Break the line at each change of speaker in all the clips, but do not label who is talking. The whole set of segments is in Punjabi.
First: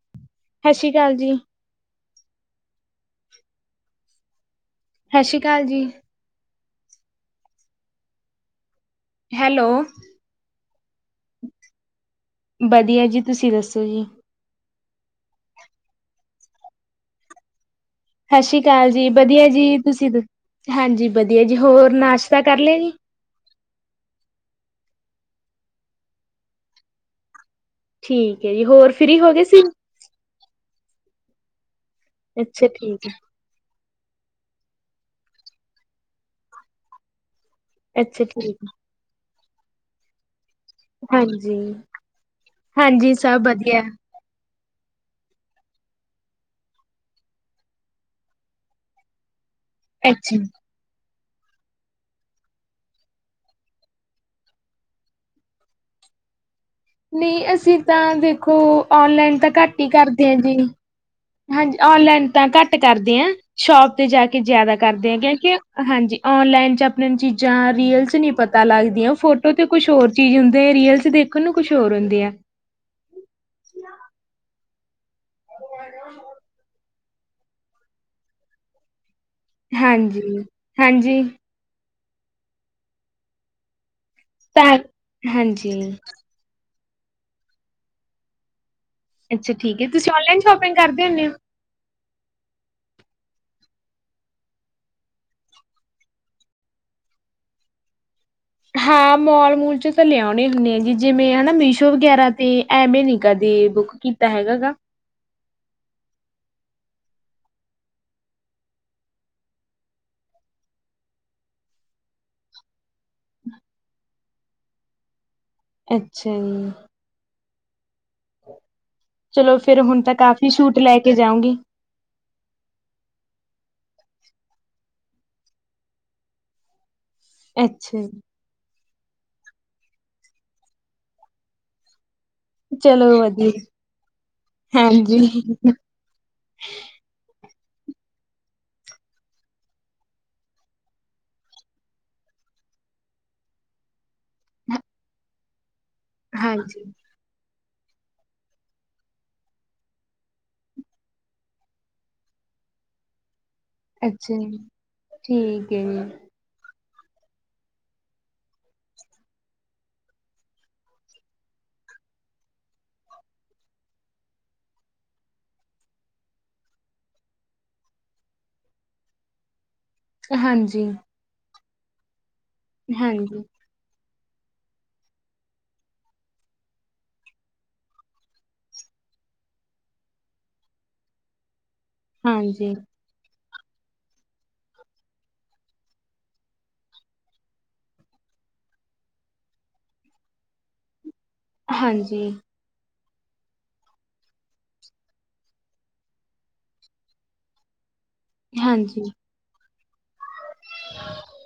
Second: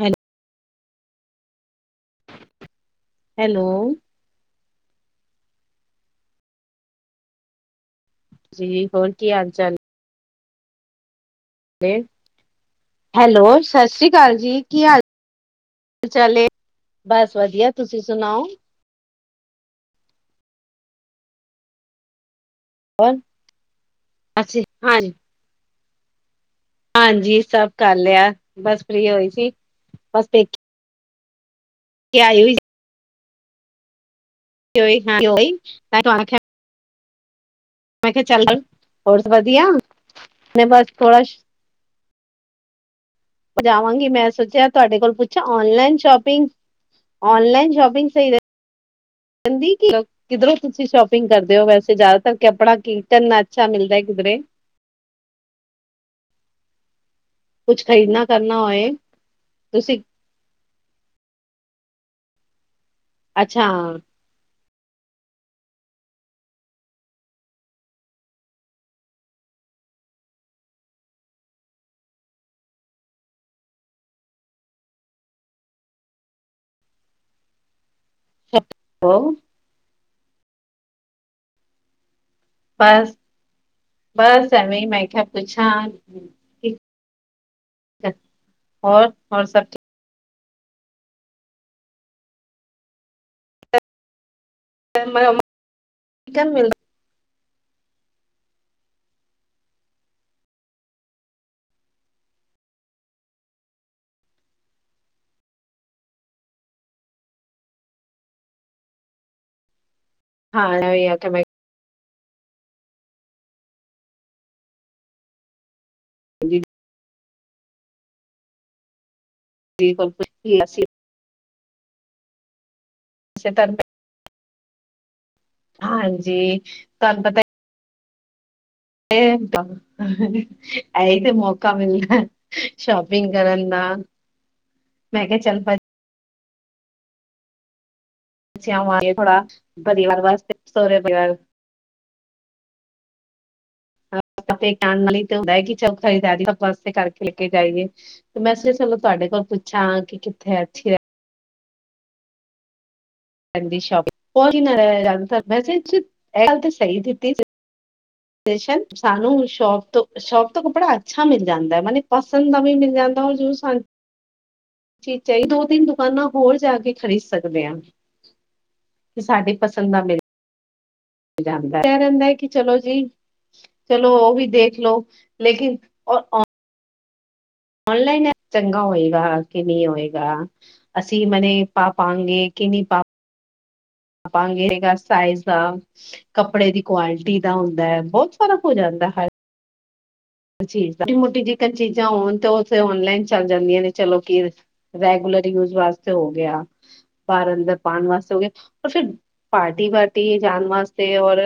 ਹੈਲੋ
ਸਤਿ ਸ਼੍ਰੀ ਅਕਾਲ ਜੀ
ਹੈਲੋ
ਸਤਿ ਸ਼੍ਰੀ ਅਕਾਲ ਜੀ
ਜੀ ਹੋਰ ਕੀ ਹਾਲ
ਹੈਲੋ
ਚਾਲ
ਵਧੀਆ ਜੀ
ਹੈਲੋ
ਤੁਸੀਂ ਦੱਸੋ
ਸਤਿ
ਜੀ?
ਸ੍ਰੀ ਅਕਾਲ ਜੀ ਕੀ ਹਾਲ ਕੀ ਚਾਲ ਬਸ ਵਧੀਆ ਤੁਸੀਂ ਸੁਣਾਓ
ਚਾਲ ਜੀ ਵਧੀਆ ਜੀ ਤੁਸੀਂ ਹਾਂਜੀ ਵਧੀਆ ਜੀ ਹੋਰ ਨਾਸ਼ਤਾ ਕਰ ਲਿਆ ਜੀ
[unintelligible] ਅੱਛਾ ਜੀ ਹਾਂਜੀ ਹਾਂਜੀ ਸਭ ਕਰ ਲਿਆ
ਠੀਕ ਹੈ ਜੀ,
ਬਸ
ਹੋਰ
ਫਰੀ
ਫ੍ਰਰੀ
ਹੋਈ
ਹੋ ਗਏ
ਸੀ ਬਸ ਪੇਕੇ ਆਈ ਹੋਈ ਸੀ।
ਅੱਛਾ ਠੀਕ ਹੈ।
ਈ ਹਾਂ ਮੈਂ ਕਿਹਾ
ਅੱਛਾ ਠੀਕ
ਚੱਲ
ਹੈ,
ਹੋਰ ਵਧੀਆ? ਮੈਂ ਬਸ ਥੋੜਾ
ਹਾਂਜੀ ਹਾਂਜੀ ਸਭ ਵਧੀਆ,
ਪੁਜਾਵਾਂਗੀ ਮੈਂ ਸੋਚਿਆ ਤੁਹਾਡੇ ਕੋਲ ਪੁੱ ਅੱਛਾ ਔਨਲਾਈਨ ਸ਼ੋਪਿੰਗ ਔਨਲਾਈਨ ਸ਼ਪਿੰਗ ਸਹੀ ਰੈਂਦੀ
ਅੱਛਾ।
ਕਿਧਰੋਂ ਤੁਸੀਂ ਸ਼ੋਪਿੰਗ ਕਰਦੇ ਹੋ ਵੈਸੇ ਜ਼ਿਆਦਾਤਰ ਆਪਣਾ ਕੀਰਤਨ ਅੱਛਾ ਮਿਲਦਾ ਕਿਧਰੇ
ਨਹੀਂ ਅਸੀਂ
ਕੁਛ
ਤਾਂ
ਖਰੀਦਣਾ
ਦੇਖੋ
ਕਰਨਾ ਹੋਏ
ਔਨਲਾਈਨ ਤਾਂ ਘੱਟ ਹੀ
ਤੁਸੀਂ
ਕਰਦੇ ਹਾਂ ਜੀ ਹਾਂਜੀ ਔਨਲਾਈਨ ਤਾਂ ਘੱਟ ਕਰਦੇ ਹ
ਅੱਛਾ
ਸ਼ੋਪ ਤੇ ਜਾ ਕੇ ਜਿਆਦਾ ਕਰਦੇ ਆ ਕਿਉਂਕਿ ਹਾਂਜੀ ਓਨਲਾਈਨ ਚ ਆਪਣੇ ਚੀਜ਼ਾਂ ਰੀਲ ਚ ਨੀ ਪਤਾ ਲੱਗਦੀਆਂ ਫੋੋ ਤੇ ਕੁਛ ਹੋਰ ਚੀਜ਼ ਹੁੰਦੀ ਰੀਅਲ ਦੇਖਣ ਨੂੰ ਕੁਛ ਹੋਰ ਹੁੰਦੇ ਆ। ਬ
ਸਭ
ਹਾਂਜੀ ਹਾਂਜੀ
ਬਸ ਬਸ
ਤਾਂ
ਅਵੇਂ ਮੈਂ ਕਿਹਾ ਪੁੱਛਾਂ
ਹਾਂਜੀ
ਠੀ
ਅੱਛਾ ਠੀਕ ਹੈ ਤੁਸੀਂ ਔਲਾਈਨ ਸ਼ੋਪਿੰਗ ਕਰਦੇ ਹੁੰਦੇ ਹੋ।
ਚਿਕਨ ਮਿਲਦਾ
ਹਾਂ ਮੋਲ ਮੂਲ ਚ ਤਾਂ ਲਿਆਉਣੇ ਹੀ ਹੁੰਦੇ ਆ ਜੀ ਜਿਵੇਂ ਹਨਾ ਮੀਸ਼ੋ ਵਗੈਰਾ ਤੇ ਐਵੇਂ ਨੀ ਕਦੇ ਬੁੱਕ ਕੀਤਾ ਹੈਗਾ ਗਾ।
ਹਾਂ ਨਵ ਤਾਂ ਮ
ਅੱਛਾ ਜੀ ਚਲੋ ਫੇਿਰ
ਜੀ
ਹੁਣ
ਕੋਲ
ਤਾਂ ਕਾਫ਼ੀ
ਪੁੱਛੀ
ਛੂਟ
ਅਸੀਂ
ਲੈ ਕੇ ਜਾਉਂਗੀ।
ਤ ਹਾਂਜੀ ਤੁਹਾਨੂੰ ਪਤਾ।
ਅੱਛਾ ਜੀ
ਇਹ ਤੇ ਮੌਕਾ ਮਿਲਦਾ।
ਚਲੋ
ਸ਼ੋਪਿੰਗ
ਵਧੀਆ
ਕਰਨ ਦਾ ਮੈਂ
ਹਾਂਜੀ
ਕਿਹਾ ਚੱਲ ਭੱ ਅਛਿਆ ਹੋਗੇ ਥੋੜਾ ਪਰਿਵਾਰ ਵਾਸਤੇ ਸ ਪਰਿਵਾਰ ਪਾੇ ਕਹਿਣ ਨਾਲ ਹੀ ਤੇ ਹੁੰਦਾ ਕਿ ਚੌਖਾ ਦਦੀ ਆਪਾ
ਹਾਂਜੀ,
ਵਾਸਤੇ ਕਰਕੇ ਖਿਲ ਕੇ ਜਾਈਏ ਤੇ ਮੈਂ ਚਲੋ ਤੁਹਾਡੇ ਕੋਲ ਪੁੱਛਾਂ ਕਿ ਕਿੱਥੇ ਅੱਛੀ
ਅੱਛਾ ਜੀ,
ਸ਼ੋਪਿੰਗ ਮੈੇ
ਠੀਕ ਹੈ ਜੀ,
ਇਹ ਗੱਲ ਤੇ ਸਹੀ ਦਿੱਤੀ ਸੀ। ਸਾਨੂੰ ਸ਼ੋਪ ਤੋਂ ਸ਼ੋਪ ਤੋਂ ਕੱਪੜਾ ਅੱਛਾ ਮਿਲ ਜਾਂਦਾ ਮਨ ਪਸੰਦ ਦਾ ਵੀ ਮਿਲ ਜਾਂਦਾ ਰ ਜ ਸ ਚਾ ਦੋ ਤਿੰਨ ਦੁਕਾਨਾਂ ਹੋਰ ਜਾ ਕੇ ਖ਼ਰੀਦ ਸਕਦੇ ਹ ਸਾਡੇ ਪਸੰਦ ਨਾਲ ਮਿਲ
ਹਾਂਜੀ
ਆ ਰਹਿੰਦਾ ਹੈ ਕਿ ਚਲੋ ਜੀ।
ਹਾਂਜੀ,
ਚਲੋ ਉਹ ਵੀ ਦੇਖ ਲਓ ਲੇਕਿਨ ਔਨਲਾਈਨ ਚੰਗਾ ਹੋਏਗਾ ਕਿ ਨਹੀਂ ਹੋਏਗਾ ਅਸੀਂ ਮਨ ਪਾ ਪਾਾਂਗੇ ਕਿ
ਹਾਂਜੀ,
ਨਹੀਂ ਪਾ ਪਾ ਪਾਾਂਗੇ ਹੈਗਾ ਸਾਈਜ਼ ਦਾ ਕੱਪੜੇ ਦੀ ਕੁਆਲਿਟੀ ਦਾ ਹੁੰਦਾ ਹੈ ਬਹੁਤ ਫ਼ਰਕ ਹੋ ਜਾਂਦਾ ਹੈ। ਅ ਟੀ ਮੋਟੀ ਜਿਕਨ ਚੀਜ਼ਾਂ
ਹਾਂਜੀ,
ਹੋਣ ਤੇ ਉਹ ਔਨਲਾਈਨ ਚੱਲ ਜਾਂਦੀਆਂ ਨੇ ਚਲੋ ਕਿ ਰੈਗੂਲਰ ਯੂਜ ਵਾਸਤੇ ਹੋ ਗਿਆ। ਬਾਰ ਅੰਦਰ ਪਾਉਣ ਵਾਸਤੇ ਹੋ ਗਏ ਪਰ
ਹਾਂਜੀ,
ਫਿਰ ਪਾਰਟੀ ਵਾਰਟੀ ਜਾਣ ਵਾਸਤੇ ਔਰ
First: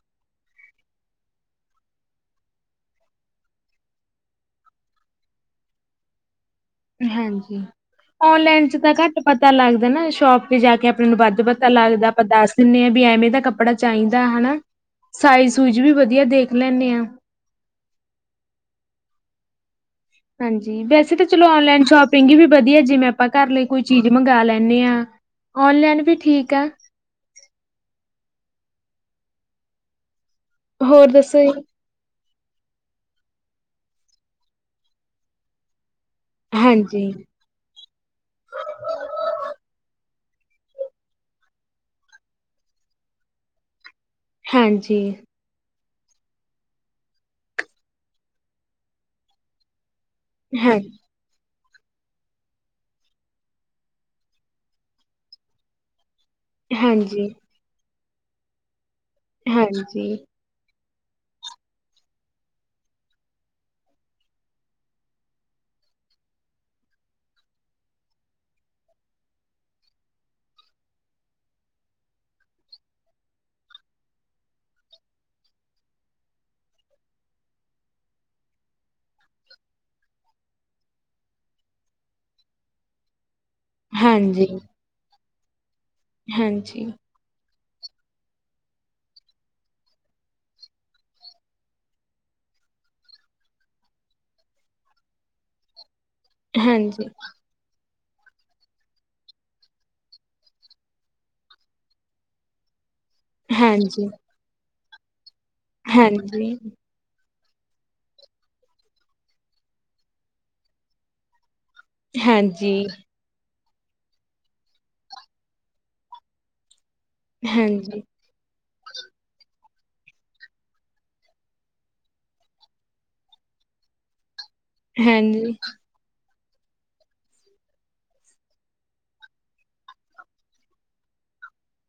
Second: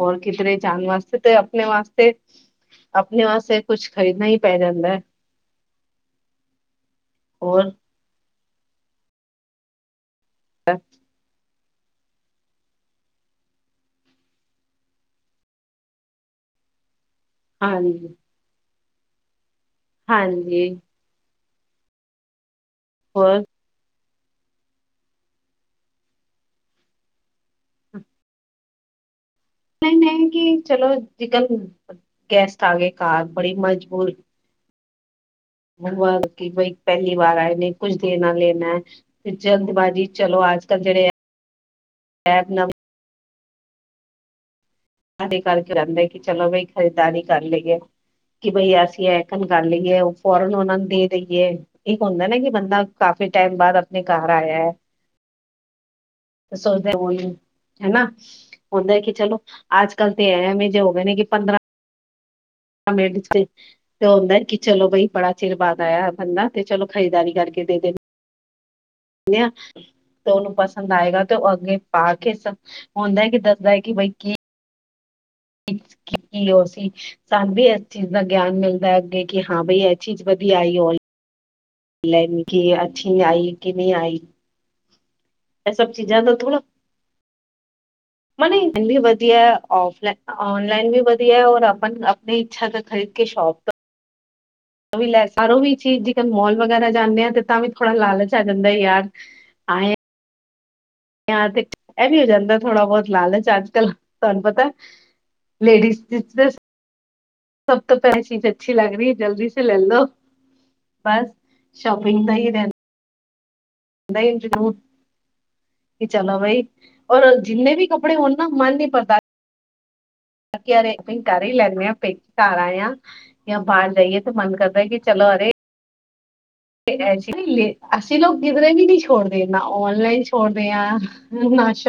ਹੋਰ ਕਿਧਰੇ ਜਾਣ ਵਾਸਤੇ ਤੇ ਆਪਣੇ ਵਾਸਤੇ ਆਪਣੇ ਵਾਸਤੇ ਕੁਛ ਖਰੀਦਣਾ ਹੀ ਪੈ ਜਾਂਦਾ ਹੈ।
ਹਾਂਜੀ
ਹੋਰ
ਔਨਲਾਈਨ ਚ ਤਾਂ ਘੱਟ ਪਤਾ ਲੱਗਦਾ ਨਾ ਸ਼ੋਪ ਤੇ ਜਾ ਕੇ ਆਪਣੇ ਨੂੰ ਵੱਧ ਪੱਤਾ ਲੱਗਦਾ ਆਪਾਂ ਦੱਸ ਦਿੰਦੇ ਹਾਂ ਵੀ ਐਵੇਂ ਦਾ ਕੱਪੜਾ ਚਾਹੀਦਾ ਹਨਾ ਸਾਈਜ਼ ਸੁਜ ਵੀ ਵਧੀਆ ਦੇਖ ਲੈਂਦੇ ਹਾਂ।
ਹਾਂਜੀ ਜ
ਹਾਂਜੀ ਵੈਸੇ ਤਾਂ ਚਲੋ ਔਨਲਾਈਨ ਸ਼ੋਪਿੰਗ ਹੀ ਵੀ ਵਧੀਆ ਜਿਵੇਂ ਆਪਾਂ
ਹੋਰ
ਕਰ ਲਈ। ਕੋਈ ਚੀਜ਼ ਮੰਗਾ ਲੈਂਣੇ ਆ ਔਨਲਾਈਨ ਵੀ ਠੀਕ ਆ।
ਨਹੀਂ-ਨਹੀਂ ਕਿ ਚਲੋ
ਹੋਰ ਦੱਸੋ
ਜਿਦਨ
ਜੀ?
ਗੈਸਟ ਆ ਗਏ ਘਰ ਬੜੀ ਮਜਬੂਰ ਕਿ ਬ
ਹਾਂਜੀ,
ਪਹਿਲੀ ਵਾਰ ਆਏ ਨੇ। ਕੁੱਛ ਦੇਣਾ ਲੈਣਾ ਤੇ ਜਲਦਬਾਜ਼ੀ ਚਲੋ ਅੱਜ-ਕੱਲ੍ਹ ਜਿਹੜੇ ਐ
ਹਾਂਜੀ।
ਕਰਕੇ ਰਹਿੰਦੇ ਕਿ ਚੱਲੋ ਬਈ ਖਰੀਦਦਾਰੀ ਕਰ ਲਈਏ ਕਿ ਬਈ ਅਸੀਂ ਐਕਣ ਕਰ ਲਈਏ। ਫੋਰਨ ਉਹਨਾ
ਹਾਂ,
ਨੂੰ ਦੇ ਦੇਈਏ ਇੱਕ ਹੁੰਦਾ ਨਾ ਕਿ ਬੰਦਾ ਕਾਫੀ ਟਾਈਮ ਬਾਅਦ ਆਪਣੇ ਘਰ ਆਇਆ। ਤੇ ਸੋਚਦੇ
ਹਾਂਜੀ।
ਹੋਣਗੇ ਹਨਾ ਹੁੰਦਾ ਕਿ ਚਲੋ ਅੱਜ-ਕੱਲ੍ਹ
ਹਾਂਜੀ।
ਤੇ ਐਵੇਂ ਜੋੇ ਮਹੀਨੇ ਕਿ ਪੰਦਰਾਂਹ ਹਮੇਡੀ [unintelligible] ਤੇ ਹੁੰਦਾ ਕੀ, ਚਲੋ ਬਈ ਬੜਾ ਚਿਰ ਬਾਦ ਆਇਆ ਬੰਦਾ, ਤੇ ਚਲੋ ਖਰੀਦਦਾਰੀ ਕਰਕੇ ਦੇ ਦੇਣੇ। [inaudible] ਤੇ ਉਹਨੂੰ ਪਸੰਦ ਆਏਗਾ। ਤੇ ਉਹ ਅੱਗੇ ਪਾ ਕੇ ਸ ਹੁੰਦਾ ਹੈ ਕਿ ਦੱਸਦਾ ਹੈ ਕਿ ਬਈ ਕੀ ਕੀ-ਕੀ ਉਹ ਸੀ। ਸਾਨੂੰ ਵੀ ਇਸ ਚੀਜ਼ ਦਾ ਗਿਆਨ ਮਿਲਦਾ ਏ। ਅੱਗੇ, ਕਿ ਹਾਂ ਬਈ ਇਹ ਚੀਜ਼ ਵਧੀਆ ਆਈ ਰੋਈ ਜਿਵੇਂ ਕਿ ਅੱਛੀ ਆਈ, ਕਿਵੇਂ ਆਈ।
ਹਾਂਜੀ,
ਇਹ ਸਭ ਚੀਜ਼ਾਂ ਦਾ ਥੋੜਾ
ਹਾਂਜੀ,
ਇਨੀ ਵਧੀਆ ਓਫਲੈਨ ਔਨਲਾਈਨ ਵੀ ਵਧੀਆ ਔਰ ਆਪਣ ਨਹੀਂ ਇੱਛਾ ਤਾਂ, ਖ਼ਰੀਦ ਕੇ ਸ਼ੋਪ ਤੋਂ ਵੀ ਲੈ ਸਾਰੋ ਵੀ ਚੀਜ਼ ਜੇਕਰ ਮੋਲ ਵਗੈਰਾ
ਹਾਂਜੀ,
ਜਾਂਣੇ ਤੇ ਤਾਂ ਵੀ ਥੌੜਾ ਲਾਲਚ ਆ ਜਾਂਦਾ ਯਾਰ ਆਂਏ ਤੇ ਇਹ ਵੀ ਹੋ ਜਾਂਦਾ ਥੋੜਾ ਬੋਤ ਲਾਲਚ ਅੱਜ-ਕਲ੍ਹ
ਹਾਂਜੀ,
ਤੁਹਾਨੂੰ ਪਤਾ ਲੇਡੀਜ਼
ਹਾਂਜੀ,
[unintelligible] ਸਭ ਤੋਂ ਪਹਿਲੀ ਚੀਜ਼ ਅੱਛੀ ਲੱਗ ਰਹੀ ਜਲਦੀ ਸੇ ਲੈ ਲੋ ਬਸ ਸ਼ੋਪਿੰਗ ਦਾ ਹੀ ਰਹਿੰ
ਹਾਂਜੀ,
ਦਾ ਹੀ ਨੂੰ ਜ਼ਰੂਰ ਚਲੋ ਬਈ ਔਰ ਜਿੰਨੇ ਵੀ
ਹਾਂਜੀ,
ਕੱਪੜੇ ਹੋਣ ਨਾ ਮਨ ਨੀ ਪਰਦਾ। ਯ ਆਪ ਕਰ ਹੀ ਲੈਂਣੇ ਹਾਂ ਪੇਕੇ ਘਾਰ ਆਏ ਆ ਜਾਂ ਬਾਹਰ ਜਾਈਏ ਤੇ ਮਨ ਕਰਦਾ ਕਿ ਚਲੋ
ਹੈਨੀ
ਅਰੇ ਅਸੀਂ ਲੋਕ ਕਿਧਰੇ ਵੀ ਨਹੀਂ ਛੋੜਦੇ ਨਾ ਔਨਲਾਈਨ ਛੋੜ ਰਹੇ ਆ ਹੁਣ‌ ਨਾ ਸ਼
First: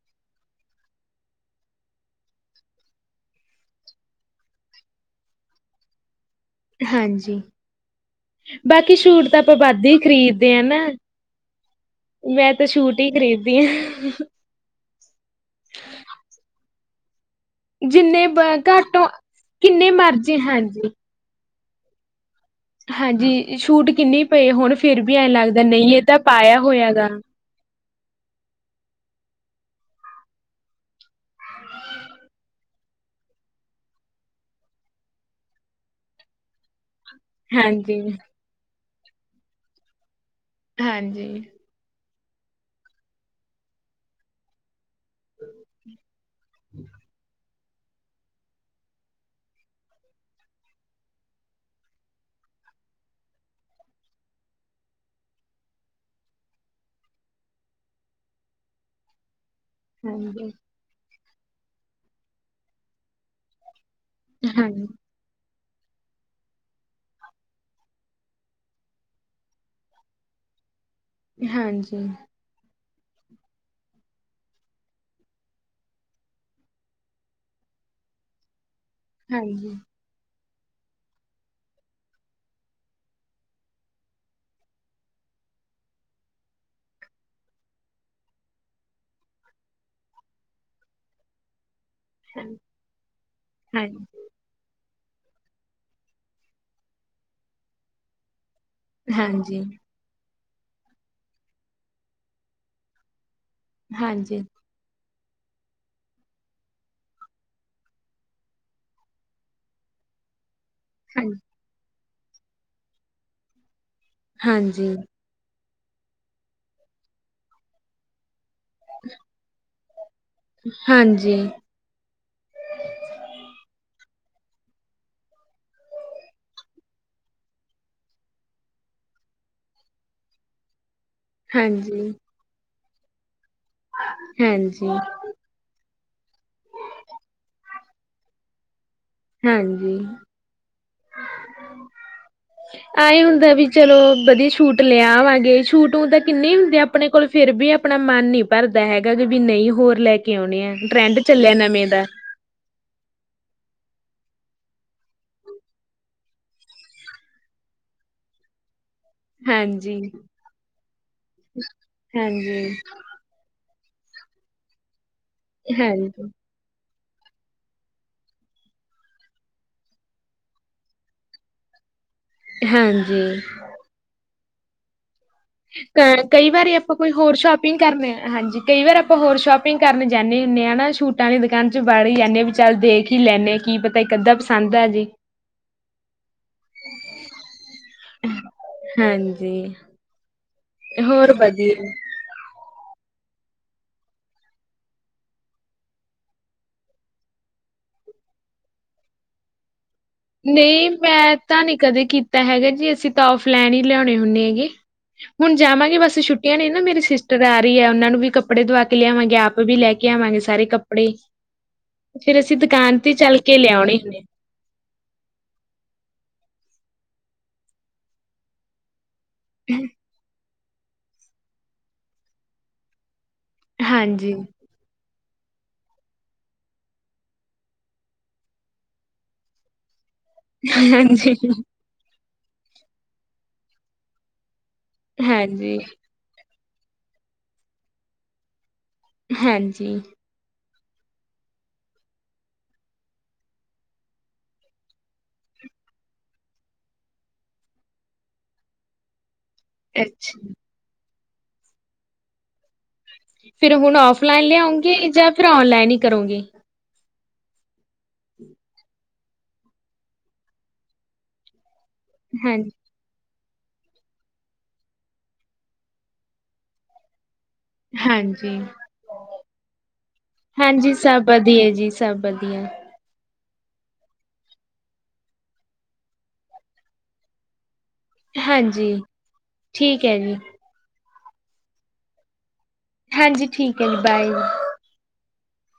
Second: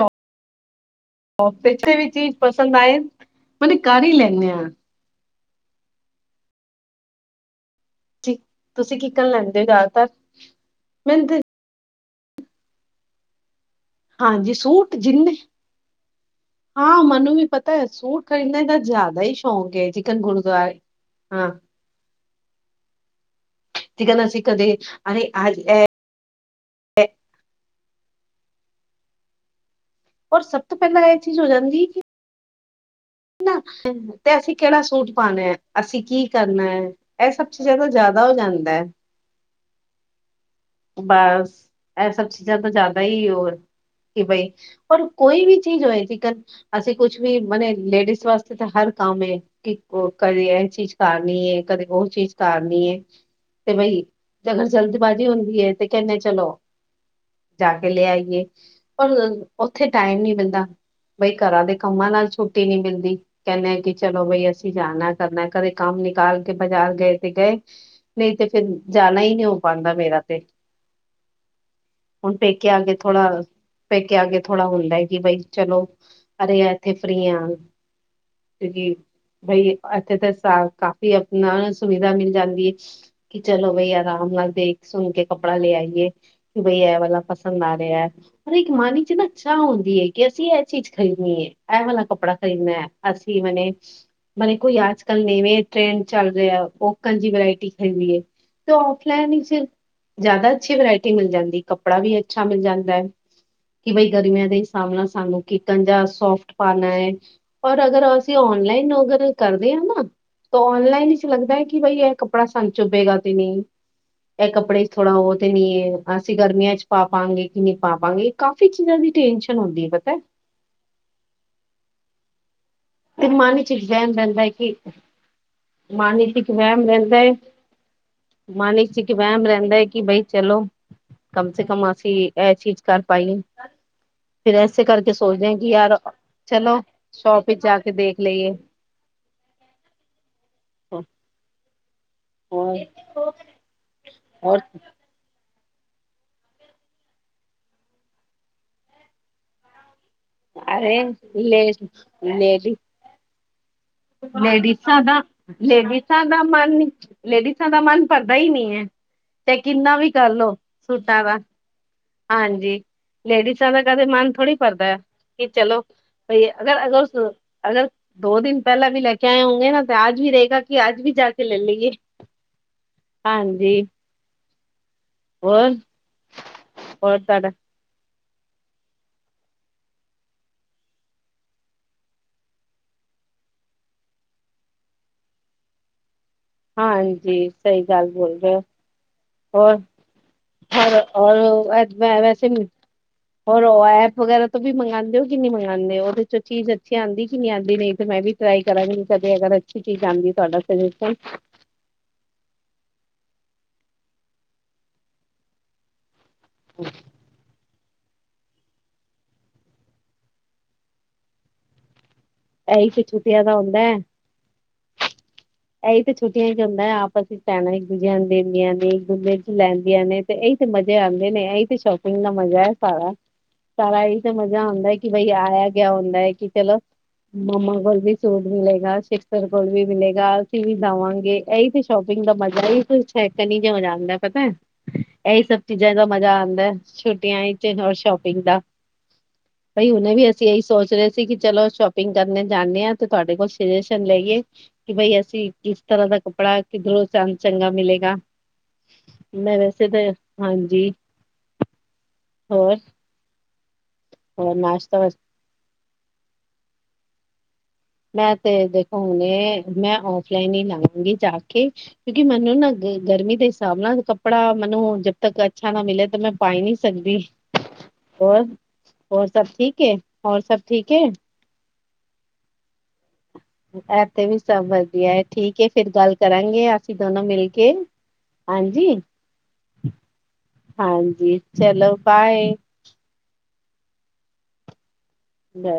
ਕਿੱਥੇ ਵੀ ਚੀਜ਼ ਪਸੰਦ ਆਏ ਮਤ ਕਰ ਹੀ ਲੈਂਣੇ ਹਾਂ।
ਹਾਂਜੀ, ਬਾਕੀ
ਤੁਸੀਂ ਕੀ ਕਰ
ਸੂਟ ਤਾਂ ਆਪਾਂ
ਲੈਂਦੇ ਹੋ
ਵੱਧ ਹੀ
ਜ਼ਿਆਦਾਤਰ
ਖ਼ਰੀਦਦੇ ਆ ਨਾ।
ਮੈਨੂੰ ਤੇ
ਮੈਂ ਤੇ ਸ਼ੂਟ ਹੀ ਖਰੀਦਦੀ ਹਾ ਹ
ਹਾਂਜੀ, ਸੂਟ ਜਿੰਨੇੇ। ਹਾਂਅਂ ਮੈਨੂੰ ਵੀ ਪਤਾ ਪਤਾ ਏ, ਸੂਟ
ਜਿੰਨੇ ਬ-
ਖਰੀਦਣ ਦਾ
ਘੱਟੋ
ਜਿਆਦਾ ਹੈ ਸ਼ੌਂਕ ਏ।
ਕਿੰਨੇ
ਚਿਕਨ
ਮਰਜ਼ੀ
ਗੁਰਦੁਆਰੇ
ਹਾਂਜੀ।
ਹਾਂਅ।
ਹਾਂਜੀ ਛੂਟ ਕਿੰਨੇ ਹੀ
ਜਿਕਨ ਅਸੀਂ
ਪਏ
ਕਦੇ
ਹੁਣ ਫਿਰ, ਵੀ
ਅਰੇ
ਐਂ
ਅੱਜ
ਲੱਗਦਾ ਨਹੀਂ ਇਹ ਤਾਂ ਪਾਇਆ ਹੋਇਆ ਗਾ।
ਔਰ, ਸਭ ਤੋਂ ਪਹਿਲਾਂ ਇਹ ਚੀਜ਼ ਹੋ ਜਾਂਦੀ ਏ ਕਿ ਤੇ, ਅਸੀਂ ਕਿਹੜਾ ਸੂਟ ਪਾਣਾ? ਅਸੀਂ ਕੀ ਕਰਨਾ? ਇਹ ਸਭ ਚੀਜਾ ਸਗੋਂ
ਹਾਂਜੀ,
ਜ਼ਿਆਦਾ ਹੋ ਜਾਂਦਾ।
ਹਾਂਜੀ,
ਬਸ, ਇਹ ਸਭ ਚੀਜ਼ਾਂ ਤਾਂ ਜ਼ਿਆਦਾ ਹੀ ਹੋਰ, ਕਿ ਬਈ ਪਰ, ਕੋਈ ਵੀ ਚੀਜ਼ ਹੋਏ ਚੀਕਨ। ਅਸੀਂ ਕੁਛ ਵੀ ਮਨੈ ਲੇਡੀਜ਼ ਵਾਸਤੇ ਤਾਂ ਹਰ ਕੰਮ ਏ ਕਿ ਹੋਰ ਕਦੀ, ਇਹ ਚੀਜ਼ ਕਾਰਨੀ ਏ, ਕਦੇ ਉਹ ਚੀਜ਼ ਕਾਰਨੀ ਏ। ਤੇ ਬਈ ਅਗਰ ਜਲਦਬਾਜ਼ੀ ਹੁੰਦੀ ਏ ਤੇ ਕਹਿੰਦੇ ਚਲੋ ਜਾ ਕੇ ਲੈ ਆਈਏ ਪੰਗ ਉੱਥੇ ਟਾਈਮ ਨੀ
ਹਾਂਜੀ,
ਮਿਲਦਾ। ਬਈ ਘਰਾਂ ਦੇ ਕੰਮਾਂ ਨਾਲ ਛੁੱਟੀ ਨੀ ਮਿਲਦੀ। ਕਹਿੰਦੇ ਆ ਕਿ, ਚਲੋ ਬਈ ਅਸੀਂ
ਹਾਂਜੀ, ਹਾਂਜੀ,
ਜਾਣਾ ਕਰਨਾਏ ਕਦੇ ਕੰਮ ਨਿਕਾਲ ਕੇ ਬਾਜ਼ਾਰ ਗਏ ਤੇ ਗਏ। ਨਹੀਂ ਤੇ ਫੇਰ, ਜਾਣਾ ਹੀ ਨਹੀਂ ਹੋ ਪਾਂਦਾ ਮੇਰਾ ਤੇ।
ਹਾਂਜੀ।
ਪੇਕੇ ਆਗੇ ਥੋੜਾ ਪੇਕੇ ਆਕੇ ਥੋੜਾ ਹੁੰਦਾ ਕਿ ਬਈ ਚਲੋ ਅਰੇ ਇੱਥੇ ਫਰੀ ਆ ਕਿਉਂਕਿ ਬਈ
ਹਾਂਜੀ,
ਇਥੇ ਤੇ ਸਾ ਕਾਫੀ ਆਪਣਾ ਸੁਵਿਧਾ ਮਿਲ ਜਾਂਦੀ ਏ ਚਲੋ ਬਾਈ ਆਰਾਮ ਨਾਲ ਦੇਖ ਸੁੰਘ ਕੇ ਕੱਪੜਾ ਲੈ ਆਈਏ। ਬਈ ਐ ਵਾਲਾ ਪਸੰਦ ਆ ਰਿਹਾ। ਪਰ ਇੱਕ ਮਾਨ ਵਿੱਚ ਨਾ ਚਾਹ ਹੁੰਦੀ ਐ ਕਿ ਅਸੀਂ ਇਹ ਚੀਜ਼ ਖਰੀਦਣੀ ਐ। ਇਹ ਵਾਲਾ ਕੱਪੜਾ [unintelligible] ਅਸੀਂ [unintelligible]
ਹਾਂਜੀ,
ਨਾਲੇ ਕੋਈ ਅੱਜ ਕੱਲ੍ਹ ਨਵੇਂ ਟ੍ਰੈਂਡ ਚੱਲ ਰਿਹਾ ਓਕਨ ਜਿਵੇਂ ਵਰਾਇਟੀ ਖਾਦੀ ਐ। ਔਫਲਾਈਨ ਹੀ ਸੀ ਜ਼ਿਆਦਾ ਅੱਛੀ ਵਰਾਇਟੀ ਮਿਲ ਜਾਂਦੀ ਏ। ਕੱਪੜਾ ਵੀ ਅੱਛਾ ਮਿਲ ਜਾਂਦਾ ਕਿ ਬਈ
ਹਾਂਜੀ,
ਗਰਮੀਆਂ ਦੇ ਸਾਹਮਣਾ ਸਾਨੂੰ ਕਿਕਨ ਜਾ ਸੋਫਟ ਪਾਣਾ ਐ। ਔਰ ਅਗਰ ਅਸੀਂ ਔਨਲਾਈਨ ਅਗਰ ਕਰਦੇ ਆ ਨਾ ਤਾਂ ਔਨਲਾਈਨ ਵਿਚ
ਹਾਂਜੀ।
ਲੱਗਦਾ ਐ ਕਿ ਬਈ ਕੱਪੜਾ ਸਾਨੂੰ ਚੁਭੇਗਾ ਤੇ ਨਹੀਂ ਇਹ ਕੱਪੜੇ
ਹਾਂਜੀ,
ਥੋੜਾ ਉਹ ਤੇ ਨੀ ਅਸੀਂ ਗਰਮੀਆਂ ਚ ਪਾਵਾਂਗੇ ਕਿ ਨਹੀਂ ਪਾਵਾਂਗੇ ਇਹ ਕਾਫ਼ੀ ਚੀਜ਼ਾਂ ਦੀ ਟੈਨਸ਼ਨ ਹੁੰਦੀ ਐ ਪਤਾ।
ਹਾਂਜੀ,
ਤੇ ਮਨ ਵਿੱਚ ਇੱਕ ਵਹਿਮ ਰਹਿੰਦਾ ਕਿ ਮਨ ਵਿੱਚ ਇੱਕ ਵਹਿਮ ਰਹਿੰਦਾ। ਮਾਨ ਵਿੱਚ ਇੱਕ ਵਹਿਮ ਰਹਿੰਦਾ ਕਿ ਬਈ ਚਲੋ ਕਮ ਸੇ ਕਮ
ਹਾਂਜੀ,
ਅਸੀਂ ਇਹ ਚੀਜ਼ ਕਰ ਪਾਈਏ ਫਿਰ ਐਸੇ
ਹਾਂਜੀ।
ਕਰਕੇ ਸੋਚਦੇ ਆ ਕਿ ਯਾਰ ਚਲੋ ਸ਼ੋਪ ਵਿੱਚ ਜਾ ਕੇ ਦੇਖ ਲਈਏ।
ਹਾਂਜੀ,
ਹੋਰ
ਐ ਹੁੰਦਾ ਏ ਵੀ ਚਲੋ ਵਧੀਆ
ਹੋਰ
ਸੂਟ ਦੀ ਲਿਆਵਾਂਗੇ ਛੂਟ ਊ ਤਾਂ ਕਿੰਨੇ ਹੁੰਦੇ, ਆਪਣੇ ਕੋਲ ਫੇਰ ਬੀ ਆਪਣਾ ਮਨ ਨੀ ਭਰਦਾ ਹੈਗਾ ਵੀ ਨਹੀਂ ਹੋਰ ਲੈ ਕੇ ਲੈ ਕੇ ਆਉਣੇ ਆ
ਅਰੇ
ਟਰੈਂਡ ਚੱਲਿਆ
ਲੇ
ਨਵੇਂ ਦਾ।
[unintelligible] ਲੇਡੀਸਾਂ ਦਾ ਲੇਡੀਸਾ ਦਾ ਮਨ ਲੇਡੀਸਾਂ ਦਾ ਮਨ ਪਰਦਾ ਹੀ ਨੀ ਐ। ਤੇ ਕਿੰਨਾ
ਹਾਂਜੀ,
ਵੀ ਕਰਲੋ ਸੂਟਾਂ ਦਾ ਹਾਂਜੀ। ਲੇਡੀਸਾ ਦਾ ਕਦੇ ਮਨ ਥੋੜ੍ਹੀ ਭਰਦਾ ਆ ਕਿ ਚਲੋ
ਹਾਂਜੀ,
ਬਈ ਅਗਰ ਸੋ ਅਗਰ ਉਸ ਅਗਰ ਦੋ ਦਿਨ। ਪਹਿਲਾਂ ਵੀ ਲੈ ਕੇ ਆਏ ਹੋੋਂਗੇ ਨਾ ਤੇ ਅੱਜ ਵੀ ਰਹੇਗਾ ਕਿ ਅੱਜ ਵੀ ਜਾ ਕੇ ਲੈ ਲਈਏ।
ਹਾਂਜੀ।
ਹਾਂਜੀ ਹੋਰ
ਅ ਕਈ ਵਾਰੀ ਆਪਾਂ ਕੋਈ ਹੋਰ ਛਾਪ ਸ਼ਪਿੰਗ ਕਰਨ ਹਾਂਜੀ ਕਈ ਵਾਰ ਆਪਾਂ ਹੋਰ ਸ਼ੋਪਿੰਗ ਕਰਨ ਜਾਣੇ ਹੁੰਦੇ ਹਾਂ ਨਾ ਛੂਟਾਂ ਦੀ ਦੁਕਾਨ ਚ ਬੜ ਹੀ ਜਾਣੇ ਆ ਵੀ। ਚੱਲ ਦੇਖ ਹੀ ਲੈਂਨੇ ਆ ਕੀ ਪਤਾ ਇੱਕ ਅੱਧਾ ਪਸੰਦ ਆਜੇ।
ਹਾਂਜੀ ਸਹੀ ਗੱਲ ਬੋਲ ਰਹੇ ਹੋ।
ਹਾਂਜੀ,
ਹੋਰ
ਹੋਰ
ਔਰ ਏ
ਵਧੀਆ
ਤਾਂ ਵੈਸੇ ਵੀ। ਹੋਰ ਓ ਐਪ ਵਗੈਰਾ ਤੋਂ ਵੀ ਮੰਗਾਂਦੇ ਹੋ ਕਿ ਨਹੀਂ ਮੰਗਾਂਦੇ ਉਹਦੇ ਚੋਂ ਚੀਜ਼ ਅੱਛੀ ਆਂਦੀ ਕਿ ਨਹੀਂ ਆਂਦੀ ਤੇ ਮੈਂ ਵੀ ਟਰਾਈ ਕਰਾਂਗੀ ਅੱਛੀ ਚੀਜ਼ ਆਂਦੀ [unintelligible]
ਕੀਤਾ ਨੀ ਕਦੇ ਕੀਤਾ ਹੈਗਾ ਜੀ ਅਸੀਂ ਤਾਂ ਆਫਲਾਈਨ ਹੀ ਲਿਆਉਣੇ ਹੁੰਦੇ ਹੈਗੇ ਹੁਣ ਜਾਵਾਂਗੇ ਬਸ ਛੁੱਟੀ ਆਂ ਨੇ ਨਾ ਮੇਰੀ ਸਿਸਟਰ ਆ ਰਹੀ ਆ ਉਹਨਾਂ ਨੂੰ ਵੀ ਕੱਪੜੇ ਦੁਵਾ ਕੇ ਲਿਆਵਾਂਗੇ ਆਪ ਵੀ ਲੈ ਕੇ ਆਵਾਂਗੇ ਸਾਰੇ ਕੱਪੜੇ ਫੇਰ ਅਸੀਂ
ਇਹੀ
ਦੁਕਾਨ ਤੇ ਚੱਲ
ਛੁੱਟੀਆਂ ਦਾ
ਕੇ
ਹੁੰਦਾ ਹੈ
ਲਿਆਉਣੇ ਹੁੰਦੇ।
ਇਹੀ ਤਾਂ ਛੁੱਟੀਆਂ ਵਿੱਚ ਹੁੰਦਾ ਆਪਸ ਵਿੱਚ ਪੈਣਾ ਹੀ [unintelligible] ਲੈਂਦੀਆਂ ਨੇ ਤੇ ਇਹੀ ਤੇ ਮਜ਼ੇ ਆਂਦੇ ਨੇ ਇਹੀ ਤੇ ਸ਼ੋਪਿੰਗ ਦਾ ਮਜ਼ਾ ਐ ਸਾਰਾ। ਸਾਰਾ ਇਹੀ ਤਾਂ
ਹਾਂਜੀ
ਮਜ਼ਾ ਹੁੰਦਾ ਕਿ ਬਈ ਆਇਆ ਗਿਆ ਹੁੰਦਾ ਕਿ ਚਲੋ ਮੰਮਾ ਕੋਲ ਵੀ ਸੂਟ ਮਿਲੇਗਾ ਸ਼ਿਸਟਰ ਕੋਲ ਵੀ ਮਿਲੇਗਾ ਅਸੀਂ ਵੀ
ਹਾਂਜੀ
ਜਾਵਾਂਗੇ ਇਹੀ ਸ਼ੋਪਿੰਗ ਦਾ ਮਜ਼ਾ ਹੀ ਕੁੱਛ ਏਕਣ ਜੇ ਹੋ ਜਾਂਦਾ ਪਤਾ ਇਹੀ ਸਭ
ਹਾਂਜੀ
ਚੀਜ਼ਾਂ ਦਾ ਮਜ਼ਾ ਆਂਦਾ ਛੁੱਟੀਆਂ ਵਿੱਚ ਹੋਰ ਸ਼ੋਪਿੰਗ ਦਾ ਬਈ
ਹਾਂਜੀ
ਹਨੇ ਵੀ। ਅਸੀਂ ਇਹੀ ਸੋਚ ਰਹੇ ਸੀ ਕਿ ਚਲੋ ਸ਼ੋਪਿੰਗ ਕਰਨੇ ਜਾਂਦੇ ਹਾਂ ਤੇ ਤੁਹਾਡੇ ਕੋਲ ਸੁਜੈਸ਼ਨ ਲਈਏ ਕਿ ਬਈ ਅਸੀਂ ਕਿਸ ਤਰ੍ਹਾਂ ਦਾ ਕੱਪੜਾ ਕਿੱਧਰੋਂ ਸਾਨੂੰ ਚੰਗਾ ਮਿਲੇਗਾ। ਮੈਂ ਵੈਸੇ ਤਾਂ
ਅੱਛਾ
ਹਾਂਜੀ ਹੋਰ
ਫਿਰ ਹੁਣ ਔਫਲਾਈਨ
ਹੋਰ
ਲਿਆਉਂਗੇ,
ਨਾਸ਼ਤਾ ਵਸ
ਜਾਂ ਫਿਰ ਔਨਲਾਈਨ ਹੀ ਕਰੋਂਗੇ?
ਮੈਂ, ਤੇ ਦੇਖੋ ਹੁਣੇ, ਮੈਂ ਔਫਲਾਈਨ ਹੀ ਲਵਾਂਗੀ ਜਾਕੇ, ਕਿਉਂਕਿ ਮੈਨੂੰ
ਹਾਂਜੀ
ਨਾ ਗਰਮੀ ਦੇ ਹਿਸਾਬ ਨਾਲ ਕੱਪੜਾ ਮੈਨੂੰ ਜਬ ਤੱਕ ਅੱਛਾ ਨਾ ਮਿਲਿਆ, ਤਾਂ ਮੈਂ ਪਾਈ ਨੀ ਸਕਦੀ। ਹੋਰ,
ਹਾਂਜੀ
ਹੋਰ ਸਭ ਠੀਕ ਏ? ਹੋਰ ਸਭ ਠੀਕ
ਹਾਂਜੀ
ਏ?
ਸਭ ਵਧੀਆ ਜੀ, ਸਭ ਵਧੀਆ।
ਐਥੇ ਵੀ ਸਭ ਵਧੀਆ ਏ, ਠੀਕ ਏ, ਫੇਰ ਗੱਲ ਕਰਾਂਗੇ ਅਸੀ ਦੋਨੋ ਮਿਲਕੇ। ਹਾਂਜੀ!
ਠੀਕ ਹੈ ਜੀ
ਹਾਂਜੀ, ਚਲੋ ਬਾਏ।
ਹਾਂਜੀ ਠੀਕ ਹੈ ਜੀ, ਬਾਏ।
ਹ